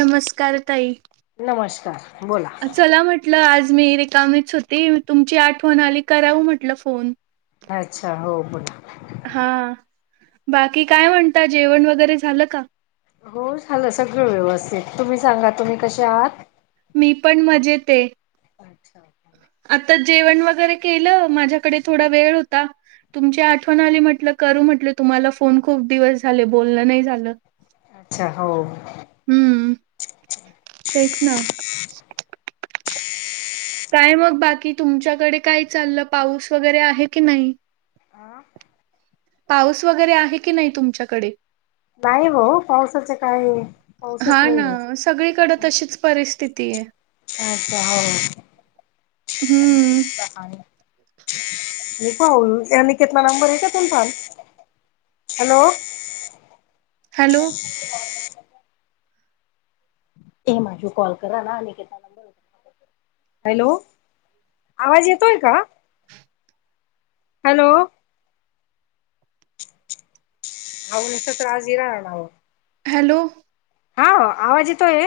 नमस्कार ताई नमस्कार बोला चला म्हटलं आज मी रिकामीच होती तुमची आठवण आली कराव म्हटलं फोन अच्छा हो ब हा बाकी काय म्हणता जेवण वगैरे झालं का? हो झालं सगळं व्यवस्थित तुम्ही सांगा तुम्ही कसे आहात. मी पण मजेत- अच्छा आता जेवण वगैरे केलं माझ्याकडे थोडा वेळ होता. तुमची आठवण आली म्हटलं करू म्हटलं तुम्हाला फोन खूप दिवस झाले बोलण नाही झालं. अच्छा हो हम्म तेहीच ना काय मग बाकी तुमच्याकडे काय चाललं पाऊस वगैरे आहे की नाही. आह पाऊस वगैरे आहे की नाही तुमच्याकडे नाही हो पावसाच काय पावसच हा नाही ना आहे. सगळीकडे तशीच परिस्थिती आहे. अचछा हम्म. हो पाऊल यांनी केतला नंबर आहे का तुमचाल हॅलो हॅलो ते माझू कॉल करा ना आणिक नंबर हॅलो आवाज येतोय का? हॅलो अन असच्रास गराणार ना हॅलो. हा आवाज येतोय?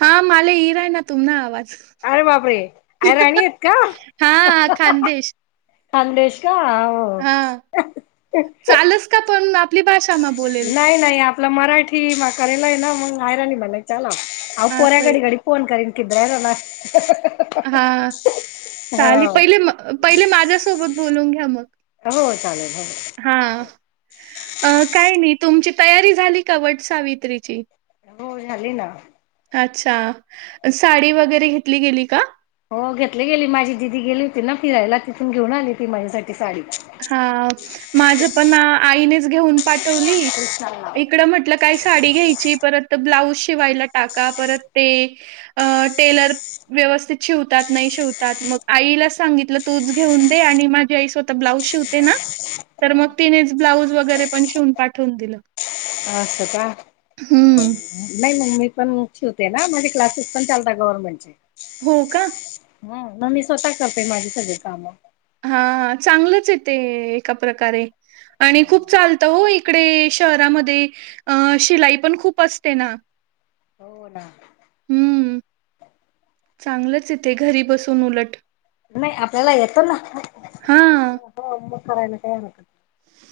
हा माले येई राहीला ना तुम ना आवाज. अरे बापरे आय राणी आहेत हा का? खानदेश खांदेश का हाव. हा चालस का पण आपली भाषा मा बोलेल? नाही नाही आपला मराठी करायल आहे ना मग आहेयराली म ला हा असं आहे पोऱ्याकरी राहिली. फोन करीन किधर राहणार का हा चाले पहिले, पहिले माझ्यासोबत बोलून घ्या मग. हो चालेल, चालेल. हा काय नाही तुमची तयारी झाली का वट सावित्रीची? हो झाली ना. अच्छा साडी वगैरे घेतली गेली का? हो घेतले गेली माझी दिदी गेली होती ना फिरायला तिथून घेऊन आली हो ती माझ्यासाठी साडी. हा माझ पण आईनेच घेऊन पाठवली इकडं म्हटल काही साडी घ्यायची परत ब्लाऊज शिवायला टाका परत ते टेलर व्यवस्थित शिवतात नाही शिवतात मग आईला सांगितलं तूच घेऊन दे आणि माझी आई स्वतः ब्लाउज श शिवते ना तर मग तिनेच ब्लाउज वगैरे पण शिवुन पाठवून दिल. असस का [inaudible] नाही मग मी पण शिवतेना माझे क्लासेस पण चालतात गव्हर्नमेंटचे. हो का. हो मग मी स्वतः कपरते माझी सगळी काम. हा चांगलंच आहे ते एका प्रकारे आणि खूप चालतं हो इकडे शहरामध्ये अं शिलाई पण खूप असतेना. हो ना. हम्म, चांगलंच यथे घरी बसून उलट. नाही आपल्याला येत ना हां, हो मग करायला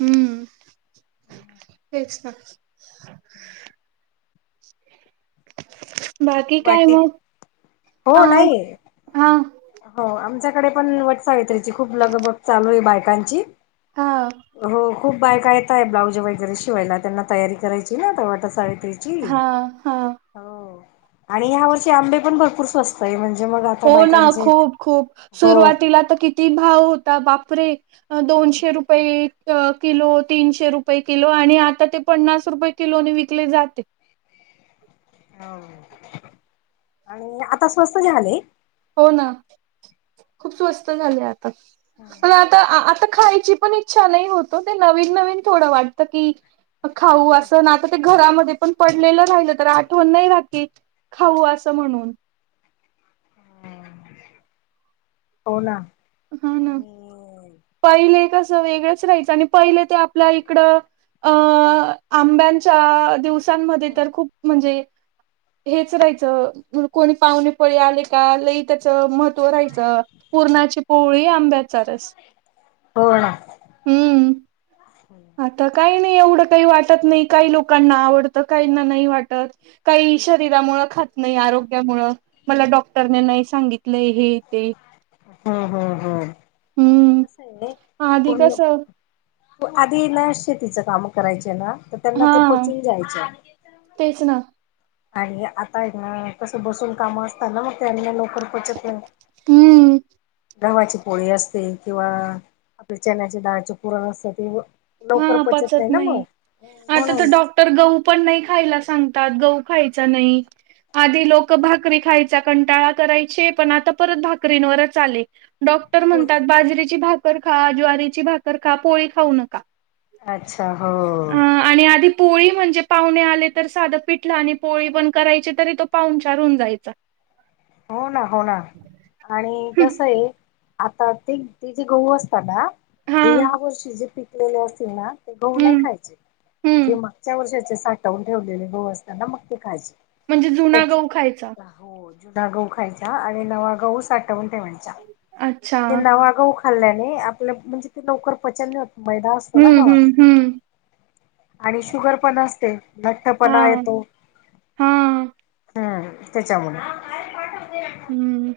हम्म तेच ना. बाकी काय मग हो ह नाही हा. हो आमच्याकडे पण वटसावित्रीची खूप लग बग चालू आहे बायकांची. हा.. हो खूप बायका येताय ब्लाऊज वगैरे शिवायला त्यांना तयारी करायची ना ते वाट सावित्री हा हा आणि या वर्ष आंबे पण भरपूर स्वस्त म्हणजे मग आता हो ना बायकांचे खूप, खूप हो सुरुवातीला तर किती भाव होता बापरे दोनशे रुपये किलो, तीनशे रुपये किलो आणि आता ते पन्नास रुपये किलोणी विकले जात हे. हो आणि आता स्वस्त झाले. हो ना खूप स्वस्त झाले आता मला आता, आता खायची पण इछा नाही होत ते नवीन, नवीन थोडं वाटत की खाऊ अस आणि आता ते घरामध्ये पण पडलेलं राहिलं तर आठवण नाही राहते खाऊ असं म्हणून. हो ना हा ना आणि पहिले कसं वेगळंच राहायचं आणि पहिले ते आपल्या इकड अ आंब्यांच्या दिवसांमध्ये तर खूप म्हणजे हेच राहायचं, म्ह कोणी पाहुणेपाई आले का, लई त्याच महत्त्व राहायचं. पूर्णाची पोळी, आंब्याचाा रस, हो ना हम्म, आता काही नाही, एवढं काही वाटत नाही, काही लोकांना आवडतं. काहीना नाही वाटत काही, शरीरा मुळ खात नाही, आरोग्यामुळेळ मला डॉक्टरने, नाही सांगितलंय हे, ते, हा, हा, हा, आणि हम्म कस आहे आधी पूर्ण कसं आधीना, शेतीचं काम करायचे ना, तर त्यांना हा ते पचून जायचे. तेच ना, आणि आताआहेना, कसं बसून काम असताना, मग त्यांना लोक हम्म [unintelligible] घावची पोळी असते, किंवा आपल्या चण्याचे डाळाचे पुरण असत ते लवकर हा, पचत ना मग नाही आता तर म्हणून डॉक् तर, गहू पण नाही खायला सांगतात, गहू खायचा नाही. आधी, लोक भाकरी खायचा कंटाळा करायचे, पण आता परत भाकरीवरच आले. डॉक्टर म्हणतात, बाजरीेची भाकरखा, ज्वारीची भाकरखा, पोळी खाऊ नका. अच्छा, हो, अ आणि, आधी पोळी म्हणजे, पाहुणे आले तर साधं पिठलं, आणि पोळी पण करायची, तरी तो पाहुनचार होउन जायचा. हो, ना, हो, ना आणि कसं हे, आता ते तेजे, गहू असता ना. हा जी, ह्या वर्षी जे पिकलेले असतील ना ते, गहू नाही हम्म खायचे, जे हम्म मागच्या वर्षाचे साठावून ठेवलेले, गहू असताना मग ते खायचे. म्हणजे, जुना तेच गहू खायचा. हो, जुना गहू खायचा, आणि नवा गहू साठवून ठेवायचा, अच्छा ते नवा गहू खाल्ल्याने, आपलं म्हणजे ते लवकर पचन नाही होत, मैदा असतो ना हम्म हम्म घवत. हम्म आणि, शुगर पण असते. हा लठ्ठपणा येतो, हा हम्म, त्याच्यामुळे. [inaudible] हम्म,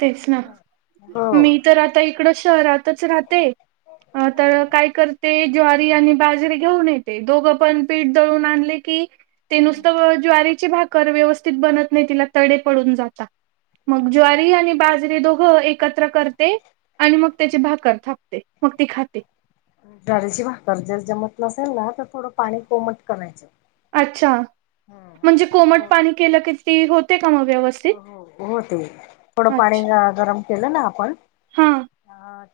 तेच ना हो. मीतर आता, इकडं शहरातच राहते. अ तर काय कर ते, ज्वारी आणि बाजरीे घेऊन येते, दोघं पण पीठ दळून आणले की ते, नुसतं ज्वारीची भाकर, व्यवस्थित बनत नाही, तिला तडे पडून जाता. मग, हो. ज्वारी आणि बाज री, दोघ एकत्र करते, आणि मग त्याची भाकर थापते, मग ती खाते. ज्वारीची भाकर जर, जमत नसेल ना, तर थोडं पाणी कोमट करायचं. अच्छा, म्हणजे कोमट हो पाणी केलंकी, ती होते का मग व्यवस्थ हो, हो होते, थोडं पाणी गरम केलं ना आपण. हा, अ,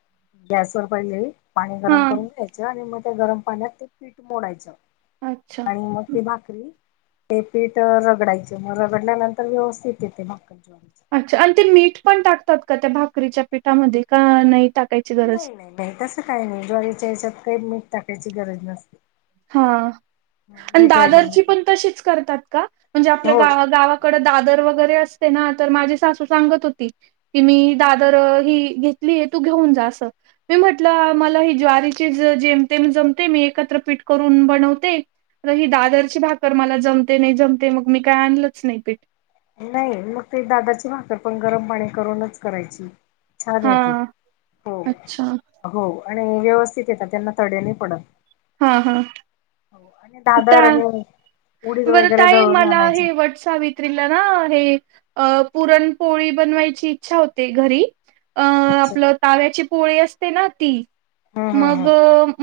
गॅस वर पहिले, पाणी हा. गरम करून घ्यायचं, आणि मग त्या गरम पाण्यात पिट, मोडायचं अच्छा. आणि मग ती, भाकरी ते पीठ रगडायच, म रगडल्यानंतर व्यवस्थित येते भाकर ज्वाडीच. अच्छा, अणते मीठ पण टाकतात, कात्या भाकरीच्या पिठामध्ये, का नाही टाकायची गरज. नाही नाही नाही, तसं काही नाही, ज्वारीच्या याच्यात काही मीठ टाकायची गरज नसते. हा, आणि मीठ वगैरे नाही दादरची पण, टाकायचं तशीच करतात का? म्हणजे आपल्या हो. गावा-गावा कड, दादर वगैरे असतेना, तर माझी सासू सांगत होती, की मी दा तर, ही घेतली हे, तू घेऊन जा अस. मी म्हटलं, मला ही ज्वारीची जेमतेम जमते, मी एकत्र पीठ करून बनवते. तर ही, दादरची भाकर मला जमते नाही, जमते मग मी काय आणलंच नाही पीठ. नाही मग ते दादाची भाकर पण गरम पाणी करूनच करायची. छान येते हा हो अच्छा हो आणि व्यवस्थित येतात त्यांना तडे नाई पडत. हा हा. हो आणि [inaudible] आणि उडीद बर वगैरे ताई दळून मला आणायचे. हे वटसावित्र ्रीला ना हे अ पुरणपोळी बनवायची इच्छा होते घरी अ आपलं ताव्याची पोळी असते ना ती हम्म हम्म मग हम्म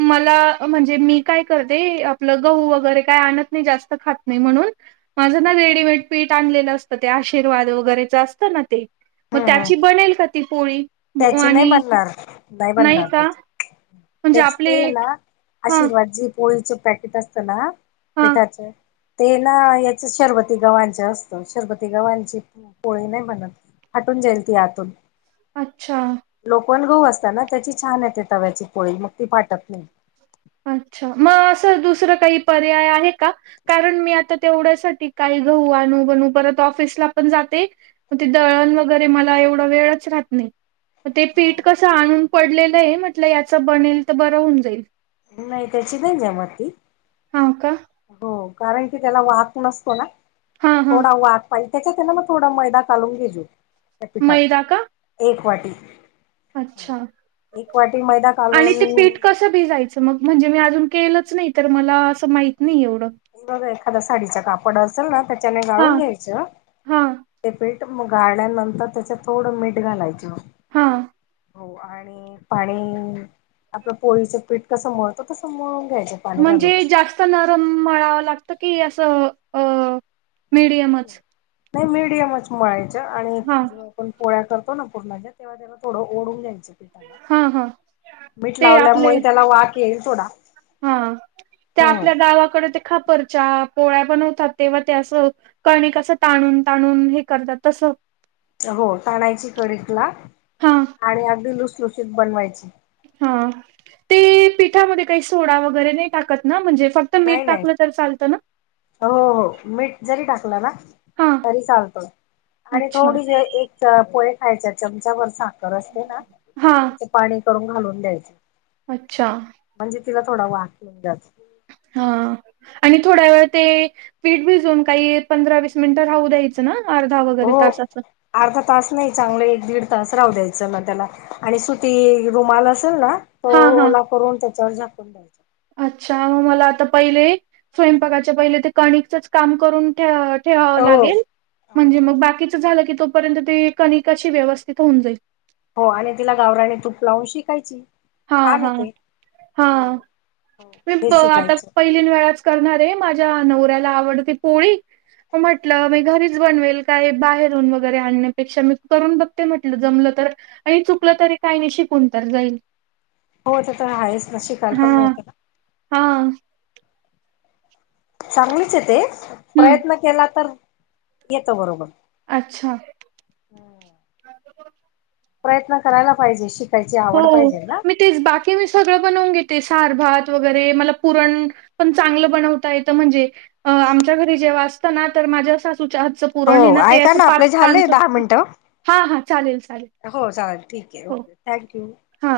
मला म्हणजे मी काय करते पल गहू वगैरे काय आणत नाही जास्त खात नाही म्हणून माझ ना रेडीमेड पीठ आणलेलं असतं ते आशीर्वाद वगैरेच असतं ना ते. म हम्म हम्म त्याची बनेल का ती पोळी त्याची नाही आणि बनणार नाही बनणार का? त्याची. म्हणजे आपले ना हा आशीर्वाद जे पोळीचे पॅकेट असत ना हा पिठाच ते ना याच शरबती गवांच असतं शरबती गवांची पोळी नाही बनत. हटून जाईल ती आतून. अच्छा. लोपण गहू असत ना त्याची छान येते तव्याची पोळी मग ती फाटत नाही. अच्छा मग असं दुसरं काही पर्याय आहे का? कारण मी आता तेवढ्यासाठी काही गहू अनू बनू परत ऑफिसला पण जाते. मग ते दळण वगैरे मला एवढा वेळच राहत नाही. मग ते हो. पीठ कसं आणून पडलेलं आहे म्हटलं याचं बनेल तर बरं होऊन जाईल. नाही त्याची नाही जमत ती. हा का! हो कारण की त्याला वात नसतो ना हा हा थोडा वात त्याच्या त्याना मग थोडा मैदा कालून घेजो त्या मैदा का पिठात एक वाटी अच्छा. एक वाटी मैदा आणि ते घालून पीठ कसं भिजायचं मग म्हणजे मी अजून केलंच नाही तर मला असं माहत नाही एवढं बघा एखादा साडीचा कापड असेल ना त्याच्याने हा गाळून घ्यायचं. हा ते पीठ मग गाळल्यानंतर त्याच्यात थोडं मीठ घालायच हां. हो आणि पाणी आपलं पोळीचं पीठ कसं मळतं तसं मळून घ्यायचं. पाणी घालून म्हणजे जास्त नरम मळावं लागत की असं अ मीडियमच नाही मीडियमच मळायचं आणि हा आपण पोळ्या करतो ना पूर्णाच्या तेव्हा त्याला थोडं ओढून जायचं हा हा मीठ ते आपले लावल्यामुळे त्याला वाक येईल थोडा हा त्या आपल्या हम्म गावाकडे ते खापरच्या पोळ्या बनवतात तेव्हा ते असं कण कसं ताणून ताणून हे करतात तसं हो ताणायची थोडी तिला हा आणि अगदी लुसलुशीत बनवायची. हा ते पिठामध्ये काही सोडा वगैरे नाही टाकत ना म्हणजे फक्त मीठ नाही नाही टाकलं तर चालतं ना? हो हो मीठ जरी टाकलं ना हा तरी चालतो आणि अच्छा थोडी ज एक पोहे खायच्या चमचावरर साखर असते ना हा त्याचे पाणी करून घालून द्यायचे. अच्छा. म्हणजे तिला थोडा वाक मिळ जातो. हा आणि थोड्या वेळ ते पीठ भिजून काही पंधरा वीस मिनिटं राहू द्यायच. अर्धा वगैरे हो. तसाच अर्धा तास नाही चांगलं एक दीड तास राहू द्यायचं मग त्याला आणि सुती रुमाला असेल ना तो हा हा ओला करून त्याच्यावर झाकून द्यायच अच्छा मला आता पहिले स्वयंपाकाच्या पहिले ते कणिकचच काम करून ठ ठेवावं हो लागेल हो म्हणजे हो मग बाकीच झालं की तोपर्यंत ते कनिक अशी व्यवस्थित होऊन जाईल हो आणि तिला गावराने तूप लावून शे. हा हा हा हो म बेसिक आता गायचं प न वेळाच करणारे माझ्या नवऱ्याला आवडते पोळी म्हटलं म घरीच बनवेल काय बाहेरहून वगैरे आणण्यापेक्षा मी करून बघ ते म्हटलं जमलं तर आणि चुकलं तरी काही नाही शिकून तर जाईल हो तर तर हाच न शिकायला हा पण मिळते ना हा सांगचित आहे हम्म प्रयत्न केला तर येतो बरोबर अच्छा प्रयत्न करायला पाहिजे शिक हो मी तेच बाकी मी सगळं बनवून घेते सारभात वगैरे मला पुरण पण चांगलं बनवता येत म्हणजे आमच्या घरी जेव्हा असत ना तर माझ्या सासूच्या आजच पुरण ये हो ना ते ऐका अस आपले झाले पाच दहा मिनिटं हा हा चालेल चालेल हो चालेल ठीक आहे हो ओके थँक यू हा